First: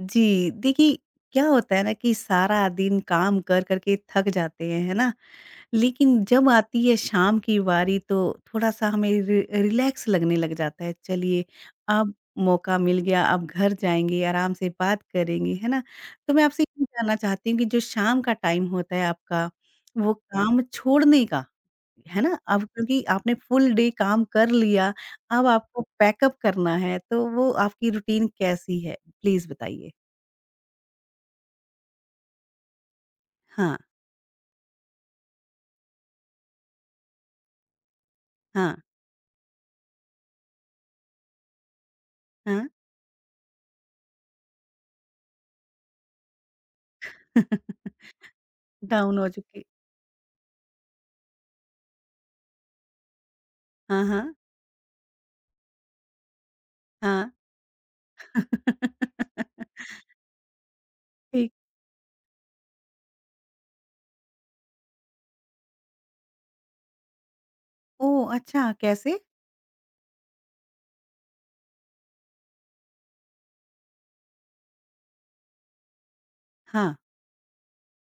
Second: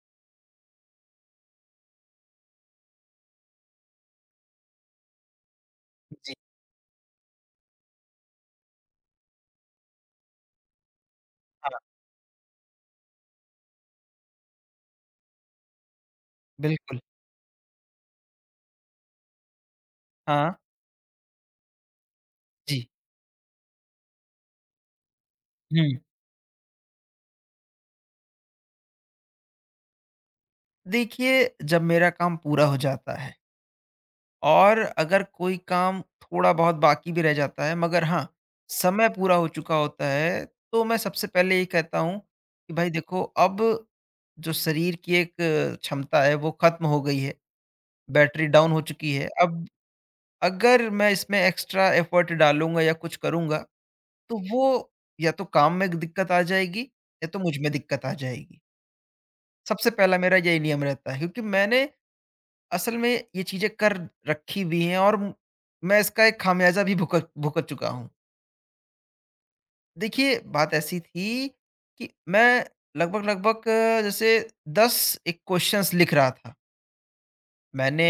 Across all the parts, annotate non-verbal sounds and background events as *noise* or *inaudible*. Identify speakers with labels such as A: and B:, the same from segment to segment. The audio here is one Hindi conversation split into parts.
A: जी, देखिए क्या होता है ना कि सारा दिन काम कर कर के थक जाते हैं, है ना? लेकिन
B: जी,
A: जब आती है शाम की बारी तो थोड़ा-सा हमें रि रिलैक्स लगने लग जाता है, चलिए
B: हाँ,
A: अब मौका मिल गया, अब घर जाएँगे, आराम से बात करेंगे, है ना? तो मैं आपसे ये
B: बिल्कुल।
A: जानना चाहती हूँ कि जो शाम का टाइम होता है आपका, वो
B: हाँ,
A: काम छोड़ने का, है ना? अब
B: जी।
A: क्योंकि आपने फुल डे काम कर लिया, अब आपको
B: हुँ,
A: पैकअप करना है, तो वो आपकी रूटीन कैसी है? प्लीज़ बताइए?
B: देखिए जब मेरा काम पूरा हो जाता है
A: हाँ।
B: और अगर कोई काम थोड़ा-बहुत बाकी भी रह जाता है मगर हाँ,
A: हाँ,
B: समय पूरा हो चुका होता है, तो मैं सबसे पहले ये कहता हूँ
A: हाँ।
B: कि भाई देखो अब जो शरीर की एक क्षमता है वो खत्म हो गई है,
A: *laughs*
B: बैटरी डाउन हो चुकी
A: डाउन
B: है।
A: हो चुकी
B: अब अगर मैं इसमें एक्स्ट्रा एफर्ट डालूँगा या कुछ करूँगा,
A: हाँ, हाँ,
B: तो वो या तो काम में दिक्कत आ जाएगी या
A: हाँ।
B: तो मुझ में दिक्कत आ जाएगी।
A: *laughs*
B: सबसे पहला मेरा यही नियम रहता है क्योंकि
A: ठीक
B: मैंने असल में ये चीज़ें कर रखी हुई हैं और मैं इसका एक खामियाज़ा भी भुगत भुगत चुका हूँ।
A: ओह! अच्छा कैसे?
B: देखिए, बात ऐसी थी कि मैं लगभग-लगभग जैसे 10 एक क्वेश्चन्स लिख रहा था।
A: हाँ,
B: मैंने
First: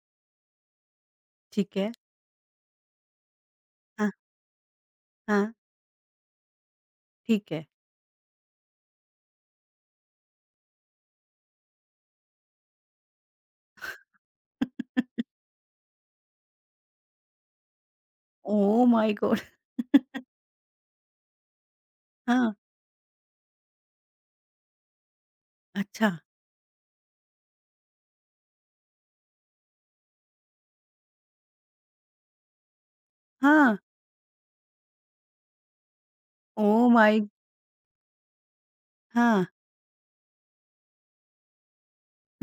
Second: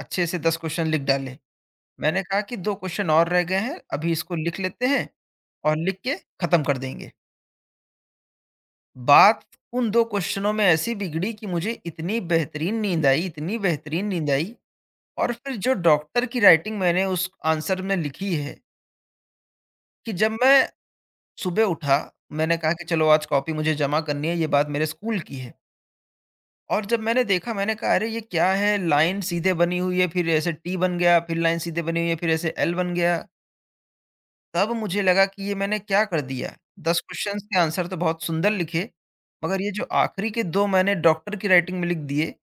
B: अच्छे से 10 क्वेश्चन लिख डाले।
A: ठीक है।
B: मैंने कहा कि 2 क्वेश्चन और रह गए हैं,
A: हाँ,
B: अभी इसको लिख लेते हैं
A: हाँ,
B: और लिख के ख़त्म कर देंगे।
A: ठीक है।
B: बात उन 2 क्वेश्चनों में ऐसी बिगड़ी कि मुझे इतनी बेहतरीन नींद आई, इतनी बेहतरीन नींद आई
A: *laughs*
B: और फिर जो डॉक्टर की राइटिंग मैंने उस आंसर में लिखी है
A: ओह माय गॉड!
B: कि
A: *laughs*
B: जब मैं सुबह उठा,
A: हाँ,
B: मैंने कहा कि चलो आज कॉपी मुझे जमा करनी है, ये बात मेरे स्कूल की है।
A: अच्छा,
B: और जब मैंने देखा मैंने कहा अरे ये क्या है? लाइन सीधे बनी हुई है, फिर ऐसे टी बन गया, फिर लाइन सीधे बनी हुई है, फिर ऐसे एल बन गया।
A: हाँ,
B: तब मुझे लगा कि ये मैंने क्या कर दिया?
A: ओह
B: 10
A: माय
B: क्वेश्चंस के आंसर तो बहुत सुंदर लिखे,
A: हाँ।
B: मगर ये जो आखिरी के 2 मैंने डॉक्टर की राइटिंग में लिख दिए,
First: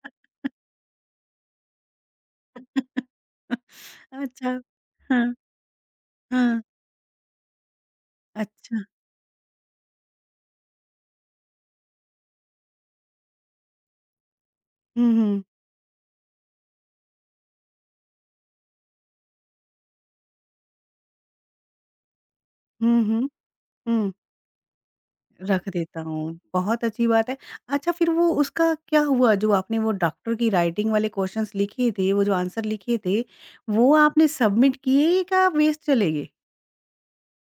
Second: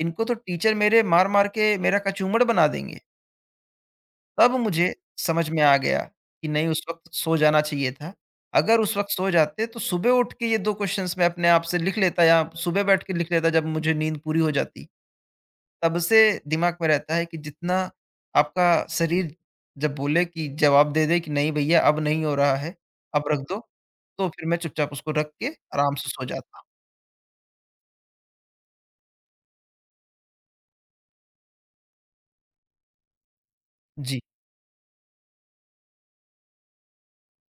B: इनको तो टीचर मेरे मार-मार के मेरा कचूमड़ बना देंगे।
A: *laughs*
B: तब
A: अच्छा,
B: मुझे
A: हाँ,
B: समझ में आ गया कि
A: हाँ,
B: नहीं उस वक़्त सो जाना चाहिए था। अगर
A: अच्छा।
B: उस वक़्त सो जाते तो सुबह उठ के ये 2 क्वेश्चन्स मैं अपने आप से लिख लेता या सुबह बैठ के लिख लेता जब मुझे नींद पूरी हो जाती।
A: हुँ, हुँ,
B: तब से दिमाग में रहता है कि जितना आपका शरीर जब बोले कि जवाब दे दे कि नहीं भैया अब नहीं हो रहा है,
A: हुँ,
B: अब
A: हुँ,
B: रख दो,
A: हुँ।
B: तो फिर मैं चुपचाप उसको रख के
A: रख
B: आराम
A: देता
B: से सो
A: हूँ,
B: जाता हूँ।
A: बहुत अच्छी बात है। अच्छा फिर वो उसका क्या हुआ जो आपने वो डॉक्टर की राइटिंग वाले क्वेश्चन्स लिखे थे, वो जो आंसर लिखे थे, वो
B: जी,
A: आपने सबमिट किए या वेस्ट चले गए?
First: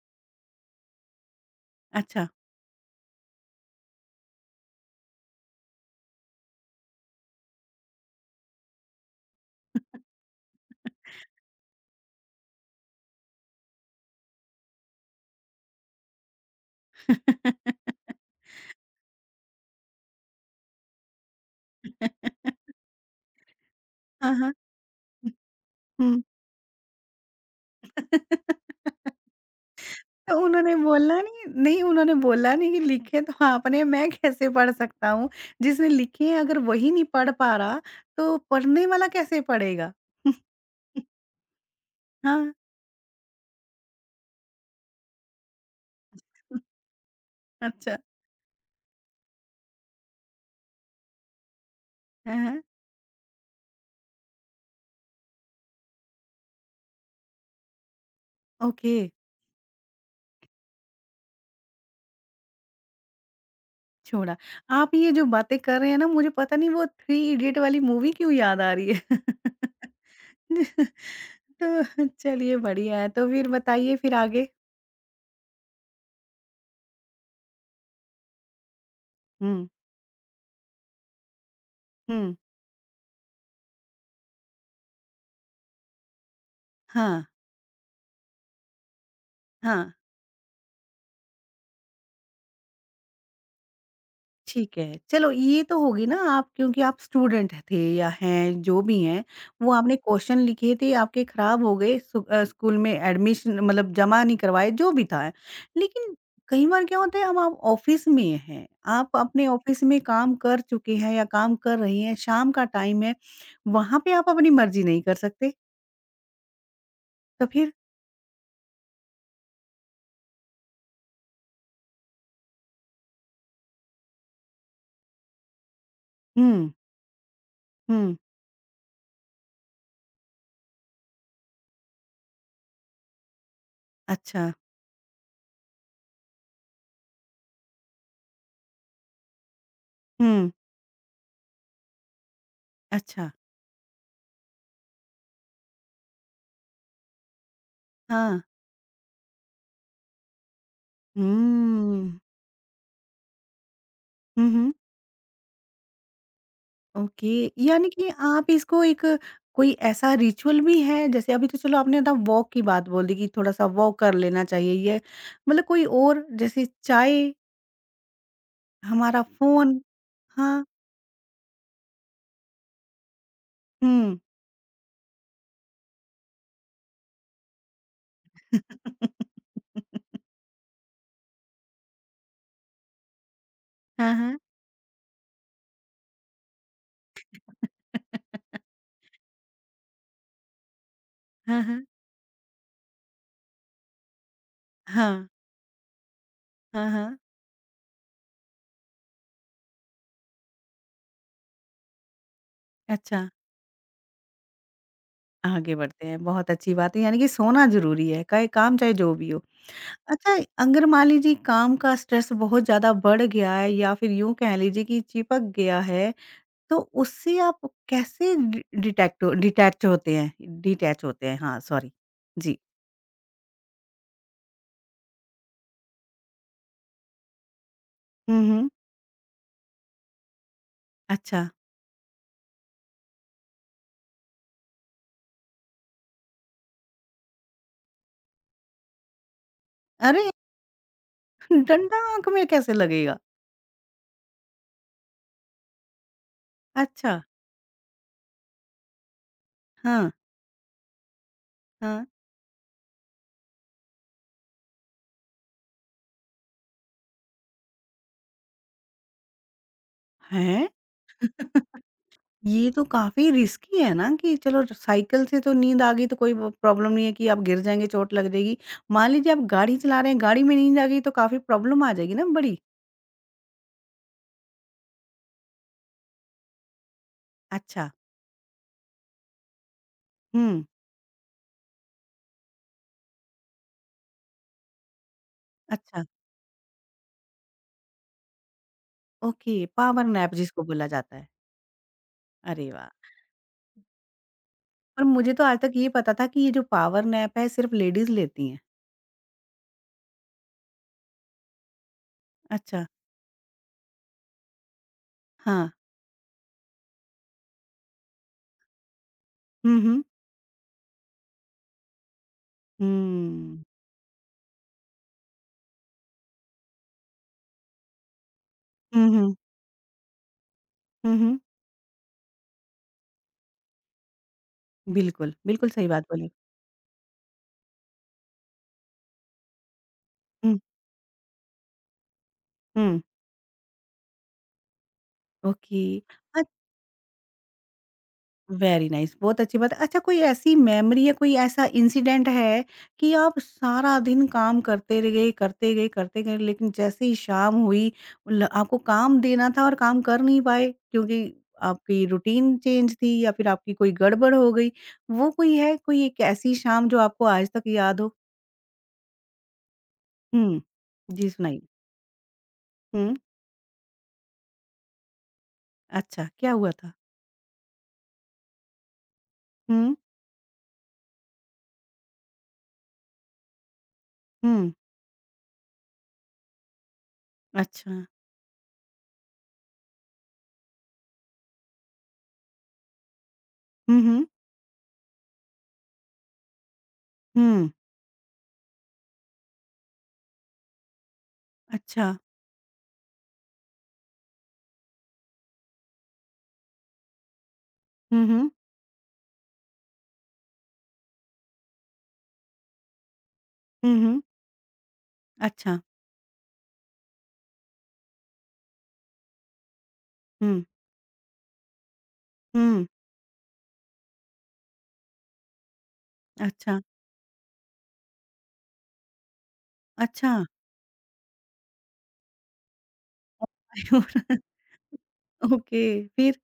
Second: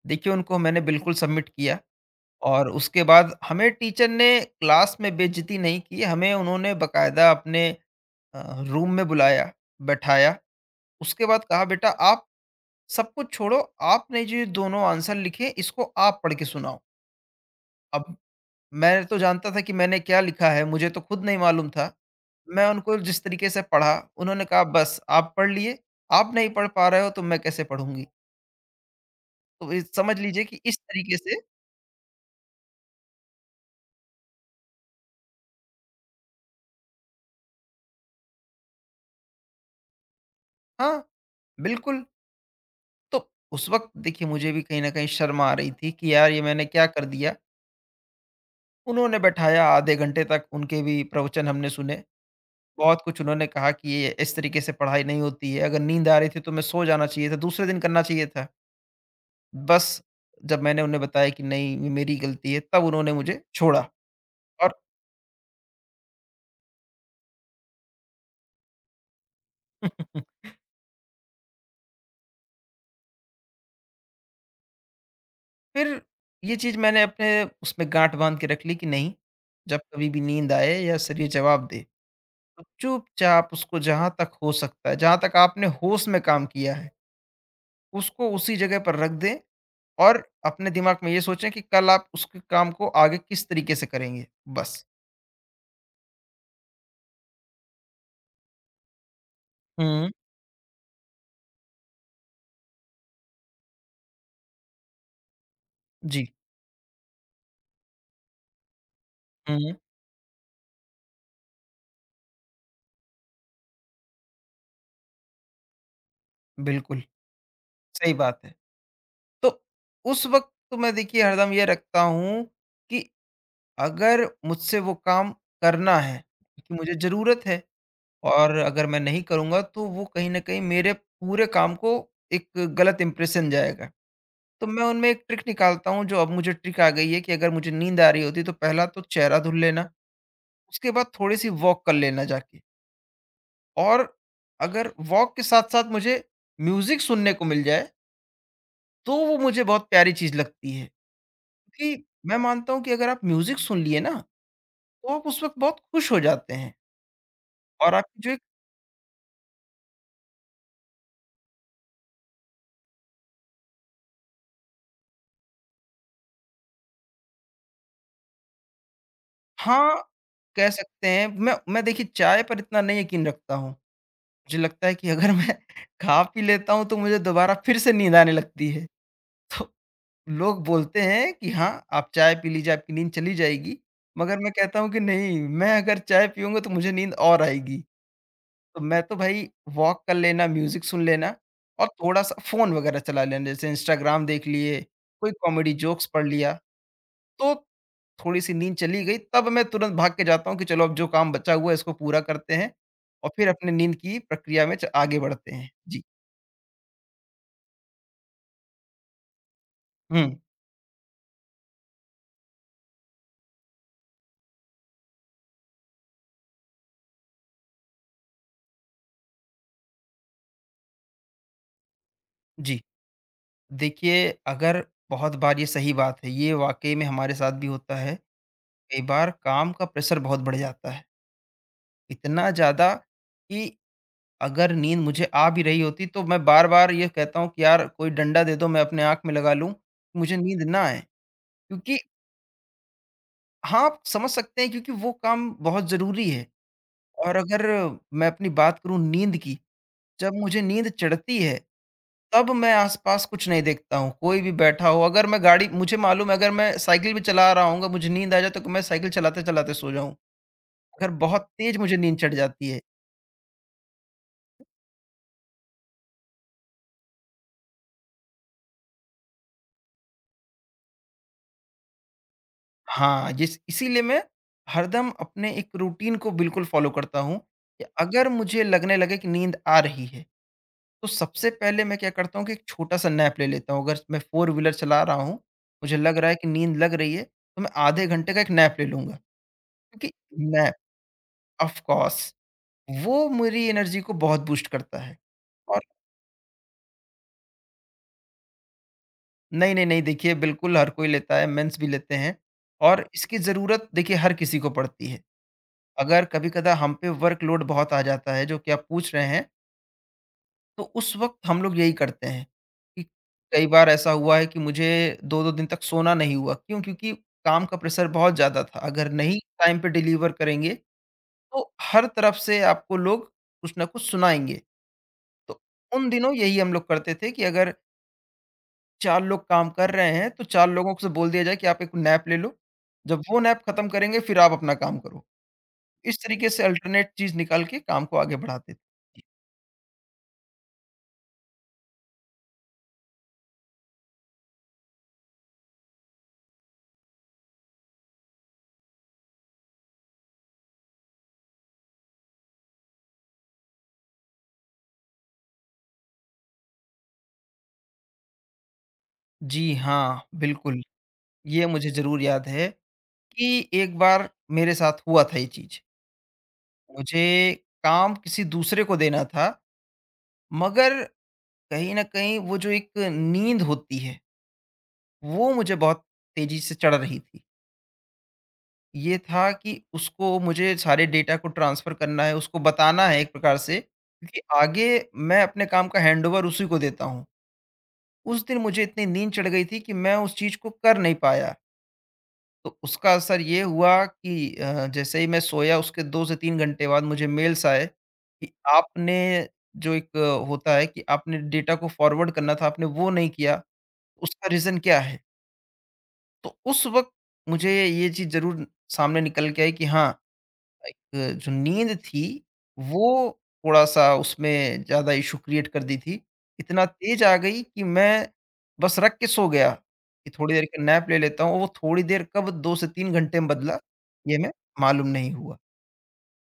B: देखिए उनको मैंने बिल्कुल सबमिट किया
A: अच्छा।
B: और उसके बाद हमें टीचर ने क्लास में बेइज़्ज़ती नहीं की, हमें उन्होंने बाकायदा अपने रूम में बुलाया, बैठाया, उसके बाद कहा बेटा आप सब कुछ छोड़ो, आपने ये दोनों आंसर लिखे इसको आप पढ़ के सुनाओ। अब
A: *laughs*
B: मैं तो जानता था कि मैंने क्या लिखा है, मुझे तो खुद नहीं मालूम था। मैं उनको जिस तरीके से पढ़ा,
A: हाँ,
B: उन्होंने
A: हाँ।
B: कहा बस आप पढ़ लिए,
A: हुँ।
B: आप नहीं पढ़ पा रहे हो तो मैं कैसे पढ़ूँगी?
A: *laughs*
B: तो ये समझ
A: तो
B: लीजिए कि
A: उन्होंने
B: इस तरीके
A: बोला
B: से
A: नहीं नहीं उन्होंने बोला नहीं कि लिखे तो आपने, मैं कैसे पढ़ सकता हूँ? जिसने लिखे हैं अगर वही नहीं पढ़ पा रहा, तो पढ़ने वाला कैसे पढ़ेगा? *laughs*
B: हाँ, बिल्कुल।
A: हाँ,
B: तो उस वक़्त देखिए मुझे भी कहीं न कहीं शर्म आ रही थी कि यार ये मैंने क्या कर दिया?
A: अच्छा।
B: उन्होंने बैठाया आधे घंटे तक उनके भी प्रवचन हमने सुने।
A: हाँ, हाँ।
B: बहुत कुछ उन्होंने कहा कि ये इस तरीके से पढ़ाई नहीं होती है, अगर नींद आ रही थी तो मैं सो जाना चाहिए था, दूसरे दिन करना चाहिए था।
A: ओके।
B: बस जब मैंने उन्हें बताया कि नहीं ये मेरी गलती है, तब उन्होंने मुझे छोड़ा
A: छोड़ा।
B: और
A: आप ये जो बातें कर रहे हैं ना मुझे पता नहीं वो थ्री इडियट वाली मूवी क्यों याद आ रही है।
B: *laughs*
A: *laughs* तो चलिए बढ़िया है। तो फिर बताइए फिर आगे?
B: फिर ये चीज़ मैंने अपने उसमें गाँठ बाँध के रख ली कि नहीं,
A: हुँ,
B: जब कभी भी नींद आए या शरीर जवाब दे,
A: हुँ।
B: तो चुपचाप उसको जहाँ तक हो सकता है, जहाँ तक आपने होश में काम किया है,
A: हाँ,
B: उसको उसी जगह पर रख दें
A: हाँ।
B: और अपने दिमाग में ये सोचें कि कल आप उसके काम को आगे किस तरीके से करेंगे,
A: ठीक
B: बस।
A: है। चलो ये तो होगी ना आप क्योंकि आप स्टूडेंट थे या हैं जो भी हैं, वो आपने
B: हुँ।
A: क्वेश्चन लिखे थे आपके खराब हो गए स्कूल में एडमिशन मतलब जमा नहीं करवाए जो भी था। लेकिन
B: जी।
A: कई बार क्या होता है हम आप ऑफ़िस में हैं, आप अपने
B: हुँ, हुँ।
A: ऑफ़िस में काम कर चुके हैं या काम कर रहे हैं, शाम का टाइम है, वहाँ पे आप अपनी मर्ज़ी नहीं कर सकते।
B: बिल्कुल,
A: तो फिर
B: सही बात है। तो उस वक़्त तो मैं देखिए हरदम ये रखता हूँ कि अगर मुझसे वो काम करना है,
A: हुँ,
B: क्योंकि मुझे ज़रूरत है
A: हुँ,
B: और अगर मैं नहीं करूँगा तो वो कहीं न कहीं मेरे पूरे काम को एक गलत इम्प्रेशन जाएगा।
A: अच्छा,
B: तो मैं उनमें एक ट्रिक निकालता हूँ जो अब मुझे ट्रिक आ गई है कि अगर मुझे नींद आ रही होती है तो पहला तो चेहरा धुल लेना,
A: हुँ,
B: उसके बाद थोड़ी-सी वॉक कर लेना जाके
A: अच्छा,
B: और अगर वॉक के साथ-साथ मुझे म्यूज़िक सुनने को मिल जाए
A: हाँ,
B: तो वो मुझे बहुत प्यारी चीज़ लगती है, क्योंकि
A: हुँ।
B: मैं मानता हूँ कि अगर आप म्यूज़िक सुन लिए ना, तो
A: हुँ, हुँ।
B: आप उस वक़्त बहुत खुश हो जाते हैं
A: ओके यानी
B: और आप
A: कि
B: जो एक
A: आप इसको एक कोई ऐसा रिचुअल भी है जैसे अभी तो चलो आपने ना वॉक की बात बोल दी कि थोड़ा सा वॉक कर लेना चाहिए ये मतलब कोई और जैसे चाय हमारा फोन
B: हाँ,
A: हाँ
B: कह सकते हैं मैं देखिए चाय पर इतना नहीं यकीन रखता हूँ।
A: हम्म
B: मुझे लगता है कि अगर मैं *laughs* खा पी लेता हूँ, तो मुझे दोबारा फिर से नींद आने लगती
A: *laughs*
B: है। तो लोग बोलते हैं कि हाँ, आप चाय पी लीजिए, आपकी नींद चली जाएगी,
A: हाँ
B: मगर
A: हाँ
B: मैं कहता हूँ कि नहीं, मैं अगर चाय पीऊँगा, तो मुझे नींद और आएगी। तो मैं तो भाई वॉक कर लेना, म्यूज़िक सुन लेना
A: हाँ हाँ
B: और थोड़ा-सा फ़ोन वगैरह चला लेना, जैसे इंस्टाग्राम देख लिए,
A: हाँ
B: कोई कॉमेडी जोक्स पढ़ लिया,
A: हाँ हाँ,
B: तो थोड़ी-सी नींद चली गई, तब मैं तुरंत भाग के जाता हूँ कि चलो अब जो काम बचा हुआ है इसको पूरा करते हैं
A: अच्छा
B: और फिर अपनी नींद की प्रक्रिया में च आगे बढ़ते हैं।
A: आगे
B: जी।
A: बढ़ते हैं बहुत अच्छी बात है यानी कि सोना जरूरी है चाहे काम चाहे जो भी हो
B: हुँ,
A: अच्छा अगर मान लीजिए काम का स्ट्रेस बहुत ज्यादा बढ़ गया है या फिर यूं कह लीजिए कि चिपक गया है तो उससे आप कैसे डि डिटेक्ट डिटैच होते हैं, हाँ सॉरी। जी।
B: जी। देखिए, अगर बहुत बार ये सही बात है, ये वाक़ई में हमारे साथ भी होता है।
A: हुँ, हुँ।
B: कई बार काम का प्रेशर बहुत बढ़ जाता है,
A: अच्छा।
B: इतना ज़्यादा कि अगर नींद मुझे आ भी रही होती तो मैं बार-बार ये कहता हूँ कि यार कोई डंडा दे दो मैं अपने आँख में लगा लूँ,
A: अरे!
B: मुझे नींद ना आए।
A: *laughs*
B: क्योंकि
A: डंडा आँख में कैसे लगेगा?
B: हाँ, आप समझ सकते हैं क्योंकि वो काम बहुत ज़रूरी है
A: अच्छा,
B: और अगर मैं अपनी बात करूँ नींद की,
A: हाँ,
B: जब मुझे नींद चढ़ती है,
A: हाँ।
B: तब मैं आस-पास कुछ नहीं देखता हूँ, कोई भी बैठा हो अगर मैं गाड़ी मुझे मालूम है अगर मैं साइकिल भी चला रहा होऊँगा मुझे नींद आ जाए तो मैं साइकिल चलाते-चलाते सो जाऊँ।
A: हैं?
B: अगर बहुत तेज़
A: *laughs*
B: मुझे नींद चढ़ जाती
A: ये
B: है,
A: तो काफ़ी रिस्की है ना कि चलो साइकिल से तो नींद आ गई तो कोई ब प्रॉब्लम नहीं है कि आप गिर जाएँगे, चोट लग जाएगी। मान लीजिए आप गाड़ी चला रहे हैं, गाड़ी में नींद आ गई तो काफ़ी प्रॉब्लम आ जाएगी ना बड़ी।
B: हाँ, जिस इसीलिए मैं हरदम अपने एक रूटीन को बिल्कुल फ़ॉलो करता हूँ कि
A: अच्छा,
B: अगर मुझे लगने लगे कि नींद आ रही है,
A: हुँ,
B: तो सबसे पहले मैं क्या करता हूँ कि एक छोटा-सा नैप ले लेता हूँ। अगर मैं फ़ोर व्हीलर चला रहा हूँ, मुझे
A: अच्छा,
B: लग रहा है कि नींद लग रही है, तो मैं आधे घंटे का एक नैप ले लूँगा।
A: ओके, पावर
B: क्योंकि
A: नैप जिसको
B: नैप
A: बोला जाता है।
B: ऑफ़ कोर्स
A: अरे वाह!
B: वो मेरी एनर्जी को बहुत बूस्ट करता
A: और
B: है।
A: मुझे तो आज तक
B: और
A: ये पता था कि ये जो पावर नैप है सिर्फ़ लेडीज़ लेती हैं।
B: नहीं, नहीं, नहीं देखिए बिल्कुल हर कोई लेता है, मेंस भी लेते हैं
A: अच्छा,
B: और इसकी ज़रूरत देखिए हर किसी को पड़ती है।
A: हाँ।
B: अगर कभी-कदा हम पे वर्कलोड बहुत आ जाता है, जो कि आप पूछ रहे हैं,
A: हुँ, हुँ।
B: तो उस वक़्त हम लोग यही करते हैं कि
A: हुँ।
B: कई बार ऐसा हुआ है कि मुझे 2-2 दिन तक सोना नहीं हुआ। क्यों? क्योंकि काम का प्रेशर बहुत ज़्यादा था।
A: हुँ,
B: अगर
A: हुँ।
B: नहीं टाइम पे डिलीवर करेंगे,
A: हुँ, हुँ।
B: तो हर तरफ से आपको लोग कुछ ना कुछ सुनाएँगे।
A: बिल्कुल,
B: तो
A: बिल्कुल सही बात
B: उन
A: बोली।
B: दिनों यही हम लोग करते थे कि अगर 4 लोग काम कर रहे हैं, तो
A: हुँ,
B: 4 लोगों से बोल दिया जाए कि आप एक नैप ले लो।
A: हुँ।
B: जब वो नैप खत्म करेंगे, फिर आप अपना काम करो।
A: ओके।
B: इस तरीके से अल्टरनेट चीज़ निकाल के काम को आगे बढ़ाते थे।
A: वेरी नाइस बहुत अच्छी बात है। अच्छा कोई ऐसी मेमोरी या कोई ऐसा इंसिडेंट है कि आप सारा दिन काम करते रह गए करते गए करते गए लेकिन जैसे ही शाम हुई आपको काम देना था और काम कर नहीं पाए क्योंकि आपकी रूटीन चेंज थी या फिर आपकी कोई गड़बड़ हो गई वो कोई है कोई एक ऐसी शाम जो आपको आज तक याद हो
B: जी, हाँ,
A: हम्म
B: बिल्कुल।
A: जी सुनाइए
B: ये मुझे ज़रूर याद है
A: हम्म
B: कि एक बार मेरे साथ हुआ था ये चीज़।
A: अच्छा क्या हुआ था
B: मुझे काम किसी दूसरे को देना था,
A: हम्म
B: मगर कहीं न कहीं वो जो एक नींद होती है,
A: हम्म
B: वो मुझे बहुत तेज़ी से चढ़ रही थी।
A: अच्छा
B: ये था कि उसको मुझे सारे डेटा को ट्रांसफ़र करना है, उसको बताना है एक प्रकार से,
A: हम्म हम्म
B: क्योंकि आगे मैं अपने काम का हैंडओवर उसी को देता हूँ।
A: हम्म,
B: उस दिन मुझे इतनी नींद चढ़ गई थी कि मैं उस चीज़ को कर नहीं पाया।
A: अच्छा
B: तो उसका असर ये हुआ कि जैसे ही मैं सोया उसके 2 से 3 घंटे बाद मुझे मेल्स आए
A: हम्म हम्म
B: कि आपने जो एक होता है कि आपने डेटा को फॉरवर्ड करना था, आपने वो नहीं किया,
A: हम्म हम्म,
B: उसका रीज़न क्या है?
A: अच्छा
B: तो उस वक़्त मुझे ये चीज़ ज़रूर सामने निकल के आई कि हाँ,
A: हम्म
B: लाइक जो नींद थी
A: हुँ,
B: वो थोड़ा-सा उसमें ज़्यादा इश्यू क्रिएट कर दी थी।
A: अच्छा,
B: इतना तेज़ आ गई कि मैं बस रख के सो गया कि
A: अच्छा।
B: थोड़ी देर का नैप ले लेता हूँ। वो थोड़ी देर कब 2 से 3 घंटे में बदला ये
A: *laughs*
B: हमें मालूम नहीं हुआ।
A: ओके, फिर?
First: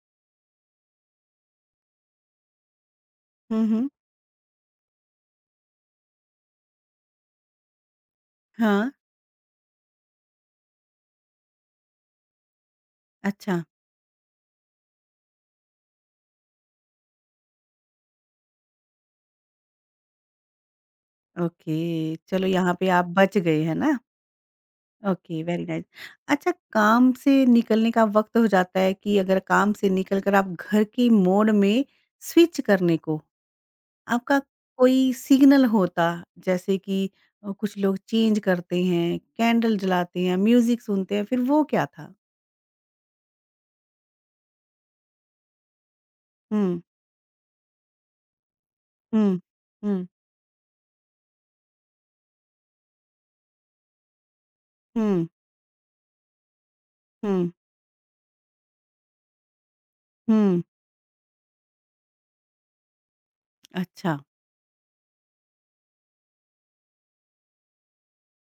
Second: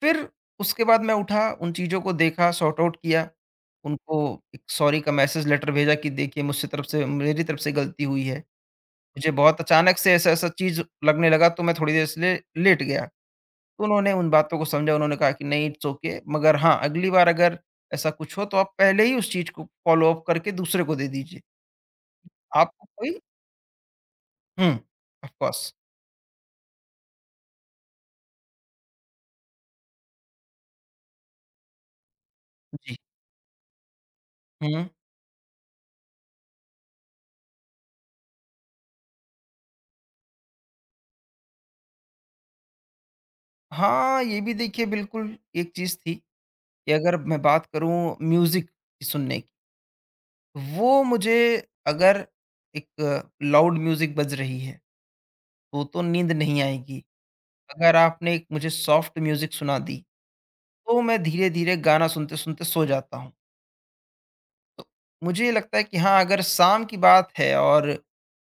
B: फिर उसके बाद मैं उठा, उन चीज़ों को देखा, सॉर्ट आउट किया।
A: हुँ, हुँ।
B: उनको एक सॉरी का मैसेज लेटर भेजा कि देखिए मुझसे तरफ से मेरी तरफ से गलती हुई है।
A: हाँ,
B: मुझे बहुत अचानक से ऐसा-ऐसा चीज़ लगने लगा तो मैं थोड़ी देर इसलिए लेट गया।
A: अच्छा,
B: तो उन्होंने उन बातों को समझा, उन्होंने कहा कि नहीं इट्स ओके मगर हाँ, अगली बार अगर ऐसा कुछ हो तो आप पहले ही उस चीज़ को फ़ॉलो-अप करके दूसरे को दे दीजिए।
A: ओके, चलो यहाँ
B: आपको
A: पे आप
B: कोई
A: बच गए, है ना?
B: हुँ, of
A: okay, very
B: course.
A: Nice. अच्छा, काम से निकलने का वक़्त हो जाता है कि अगर काम से निकल कर आप घर की मोड में स्विच
B: जी।
A: करने को आपका
B: हुँ।
A: कोई सिग्नल होता, जैसे कि कुछ लोग चेंज करते हैं, कैंडल जलाते हैं, म्यूज़िक सुनते हैं, फिर वो क्या था?
B: हाँ, ये भी देखिए बिल्कुल एक चीज़ थी कि
A: हुँ,
B: अगर मैं बात करूँ म्यूज़िक सुनने
A: हुँ,
B: की,
A: हुँ,
B: वो मुझे अगर एक लाउड म्यूज़िक बज रही है,
A: हुँ,
B: तो नींद नहीं आएगी।
A: हुँ,
B: अगर आपने एक मुझे सॉफ्ट म्यूज़िक सुना दी,
A: हुँ,
B: तो मैं धीरे-धीरे गाना सुनते-सुनते सो जाता हूँ।
A: अच्छा।
B: तो मुझे लगता है कि हाँ, अगर शाम की बात है और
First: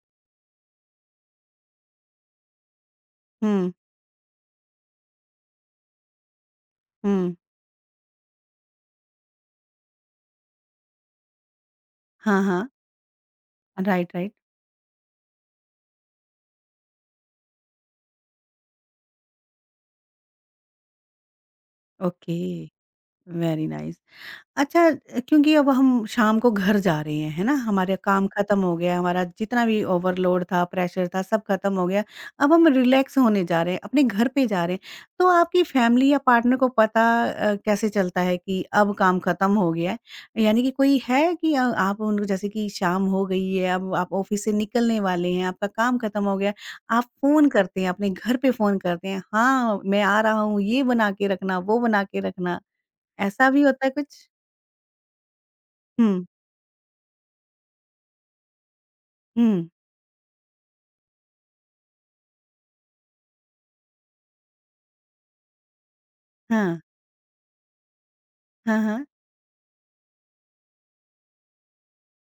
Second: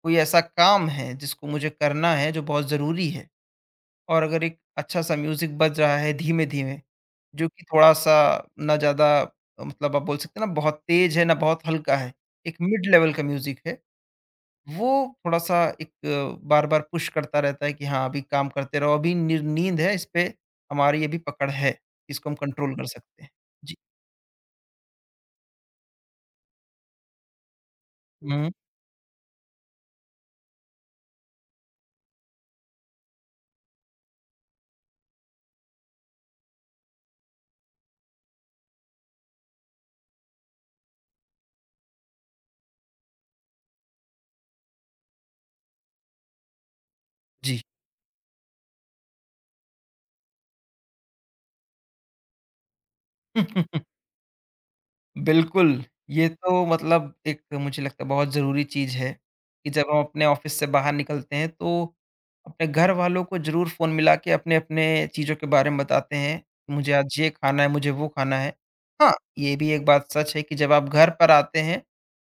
B: कोई ऐसा काम है जिसको मुझे करना है जो बहुत ज़रूरी है
A: Hmm.
B: और अगर एक अच्छा-सा म्यूज़िक बज रहा है धीमे-धीमे,
A: Hmm.
B: जो कि थोड़ा-सा ना ज़्यादा मतलब आप बोल सकते हैं ना बहुत तेज़ है, ना बहुत हल्का है,
A: Yeah.
B: एक
A: Yeah.
B: मिड लेवल का म्यूज़िक है,
A: Right. Right.
B: वो थोड़ा-सा एक बार-बार पुश करता रहता है कि हाँ, अभी काम करते रहो, अभी नि नींद है, इस पे हमारी अभी पकड़ है, इसको हम
A: Okay.
B: कंट्रोल कर सकते हैं।
A: Very
B: जी।
A: nice. अच्छा क्योंकि अब हम शाम को घर जा रहे हैं, है ना? हमारा काम
B: हुँ,
A: खत्म हो गया, हमारा जितना भी ओवरलोड था, प्रेशर था, सब खत्म हो गया। अब हम रिलैक्स होने जा रहे हैं, अपने घर पे जा रहे हैं। तो आपकी फैमिली या पार्टनर को पता कैसे चलता है कि अब काम खत्म हो गया है? यानी कि कोई है कि आप उनको जैसे कि शाम हो गई है, अब आप ऑफिस से निकलने वाले हैं, आपका काम खत्म हो गया है, आप फ़ोन
B: जी।
A: करते हैं, अपने घर पे फ़ोन करते हैं, "हाँ, मैं आ रहा हूँ, ये बना के रखना, वो बना के रखना।" ऐसा भी होता है
B: *laughs*
A: कुछ?
B: बिल्कुल,
A: हुँ,
B: ये तो मतलब एक मुझे लगता है बहुत ज़रूरी चीज़ है,
A: हुँ,
B: कि जब हम अपने ऑफ़िस से बाहर निकलते हैं तो अपने घर वालों को ज़रूर फ़ोन मिला के अपने-अपने चीज़ों के बारे में बताते हैं,
A: हाँ,
B: मुझे आज ये खाना है, मुझे वो खाना है।
A: हाँ, हाँ,
B: हाँ, ये भी एक बात सच है कि जब आप घर पर आते हैं,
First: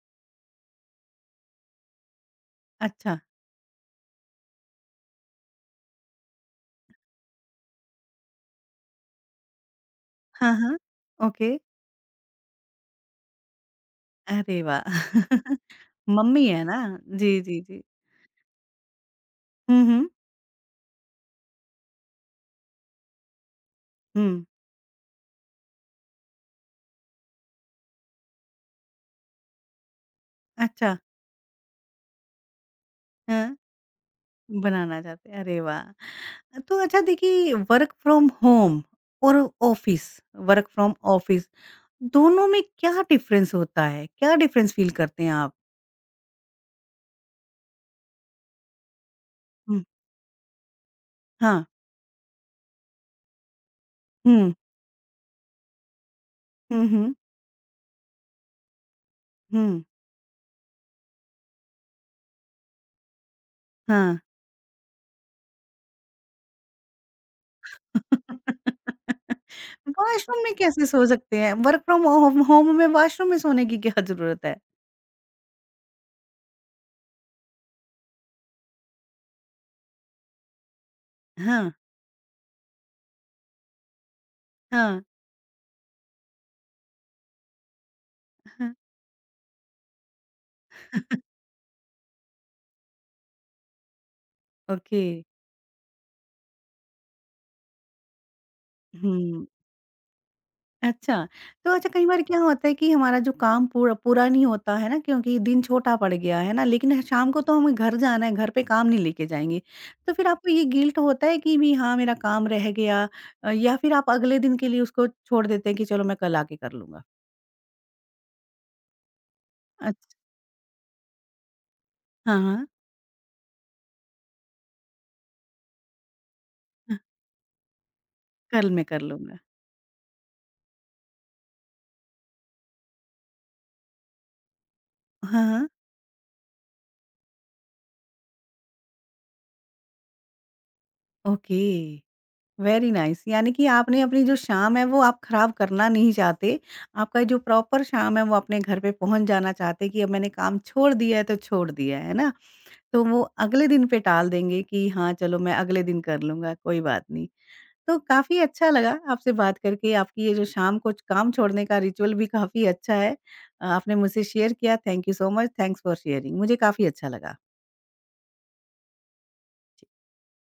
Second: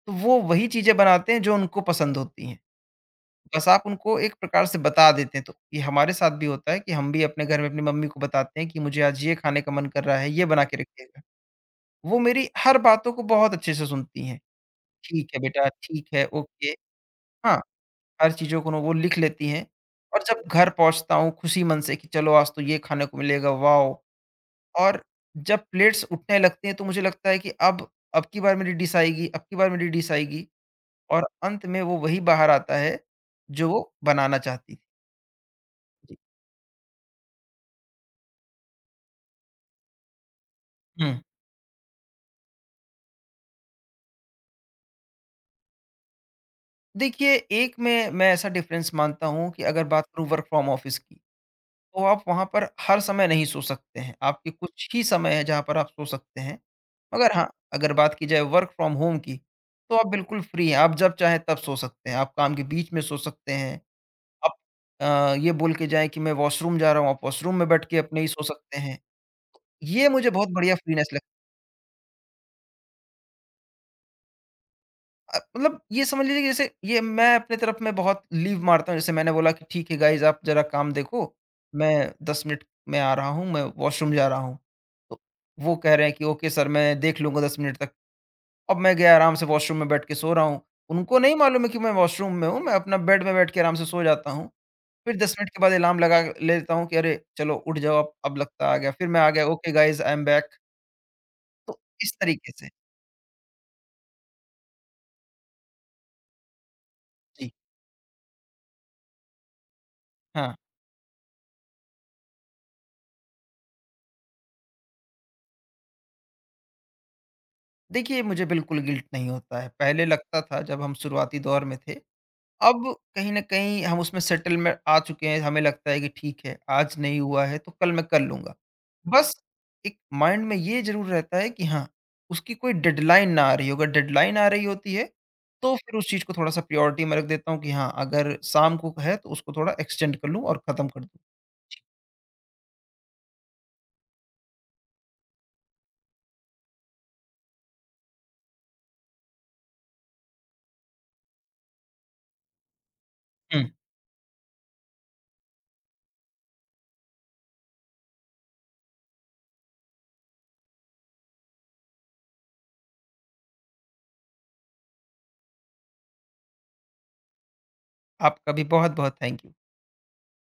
B: तो वो वही चीज़ें बनाते हैं जो उनको पसंद होती हैं,
A: अच्छा,
B: बस आप उनको एक प्रकार से बता देते हैं। तो ये हमारे साथ भी होता है कि हम भी अपने घर में अपनी मम्मी को बताते हैं कि मुझे आज ये खाने का मन कर रहा है, ये
A: हाँ,
B: बना के
A: हाँ,
B: रखिएगा।
A: ओके,
B: वो मेरी हर बातों को बहुत अच्छे से सुनती हैं।
A: अरे वाह!
B: ठीक है
A: *laughs*
B: बेटा, ठीक है,
A: मम्मी है
B: ओके।
A: ना? जी, जी,
B: हाँ,
A: जी,
B: हर चीज़ों को ना वो लिख लेती हैं
A: हुँ, हुँ,
B: और जब घर पहुँचता हूँ खुशी मन से कि चलो आज तो ये खाने को मिलेगा, वॉव!
A: हुँ,
B: और जब प्लेट्स उठने लगती हैं तो मुझे लगता है कि अब की बार मेरी डिश आएगी, अब की बार मेरी डिश आएगी
A: अच्छा,
B: और अंत में वो वही बाहर आता है
A: हाँ,
B: जो वो बनाना चाहती थी।
A: बनाना चाहते हैं, अरे
B: जी।
A: वाह! तो अच्छा देखिए वर्क फ्रॉम होम और ऑफ़िस वर्क फ्रॉम
B: हुँ।
A: ऑफ़िस दोनों में क्या डिफ़रेंस होता है? क्या डिफ़रेंस फ़ील करते हैं आप?
B: देखिए, एक में मैं ऐसा डिफ़रेंस मानता हूँ कि
A: हुँ,
B: अगर बात करूँ वर्क फ्रॉम ऑफिस की।
A: हाँ,
B: तो आप वहाँ पर हर समय नहीं सो सकते हैं। आपके
A: हुँ,
B: कुछ ही समय है जहाँ पर आप सो सकते हैं।
A: हुँ, हुँ,
B: मगर हाँ, अगर बात की जाए वर्क फ्रॉम होम की,
A: हुँ,
B: तो आप बिल्कुल फ्री हैं। आप जब चाहें तब सो सकते हैं। आप काम के बीच में सो सकते हैं।
A: हाँ।
B: आप ये बोल के जाएँ कि मैं वॉशरूम जा रहा हूँ, आप वॉशरूम में बैठ के अपने ही सो सकते हैं। ये मुझे
A: वॉशरूम
B: बहुत
A: में
B: बढ़िया
A: कैसे सो
B: फ्रीनेस लग
A: सकते हैं? वर्क फ्रॉम होम होम में वॉशरूम में सोने की क्या ज़रूरत है?
B: मतलब ये समझ लीजिए कि जैसे ये मैं अपने तरफ में बहुत लीव मारता हूँ। जैसे मैंने बोला कि ठीक है गाइज़ आप ज़रा काम देखो,
A: हाँ,
B: मैं 10 मिनट में आ रहा हूँ, मैं वॉशरूम जा रहा हूँ।
A: हाँ,
B: तो वो कह रहे हैं कि ओके सर मैं देख लूँगा 10 मिनट तक।
A: हाँ,
B: अब मैं गया आराम से वॉशरूम में बैठ के सो रहा हूँ। उनको नहीं मालूम है कि मैं वॉशरूम में हूँ, मैं अपना बेड में बैठ के आराम से सो जाता हूँ।
A: ओके।
B: फिर 10 मिनट के बाद अलार्म लगा लेता हूँ कि अरे चलो उठ जाओ अब लगता आ गया। फिर मैं आ
A: हुँ,
B: गया okay guys I am back.
A: अच्छा। तो
B: तो
A: अच्छा कई
B: इस
A: बार क्या
B: तरीके से।
A: होता है कि हमारा जो काम पूरा पूरा नहीं होता है ना क्योंकि दिन छोटा पड़ गया है ना, लेकिन शाम को
B: जी,
A: तो हमें घर जाना है, घर पे काम नहीं लेके जाएँगे। तो फिर आपको
B: हाँ।
A: ये गिल्ट होता है कि भी हाँ, मेरा काम रह गया या फिर आप अगले दिन के लिए उसको छोड़ देते हैं कि चलो मैं कल आके कर लूँगा?
B: देखिए मुझे बिल्कुल गिल्ट नहीं होता है। पहले
A: अच्छा।
B: लगता था जब हम शुरुआती दौर में थे
A: हाँ, हाँ।
B: अब कहीं न कहीं हम उसमें सेटल में आ चुके हैं, हमें लगता है कि ठीक है,
A: अ,
B: आज नहीं हुआ है तो कल मैं कर लूँगा।
A: कल मैं कर
B: बस
A: लूँगा।
B: एक माइंड में ये ज़रूर रहता है कि हाँ, उसकी कोई डेडलाइन ना आ रही हो, अगर डेडलाइन आ रही होती है,
A: हाँ, हाँ।
B: तो फिर उस चीज़ को थोड़ा-सा प्रायोरिटी में रख देता हूँ कि हाँ, अगर शाम को है तो उसको थोड़ा एक्सटेंड कर लूँ और खत्म कर दूँ।
A: ओके, वेरी नाइस यानी कि आपने अपनी जो शाम है वो आप खराब करना नहीं चाहते। आपका जो प्रॉपर शाम है वो अपने घर पे पहुँच जाना चाहते हैं कि अब मैंने काम छोड़ दिया है तो छोड़ दिया है ना? तो वो
B: हुँ,
A: अगले दिन पे टाल देंगे कि हाँ, चलो मैं अगले दिन कर लूँगा, कोई बात नहीं। तो काफ़ी अच्छा लगा आपसे बात करके, आपकी ये जो शाम को काम छोड़ने का रिचुअल भी काफ़ी अच्छा है। आपने मुझसे शेयर किया, thank you so much, thanks for sharing मुझे काफ़ी अच्छा लगा।
B: आपका भी बहुत-बहुत थैंक यू।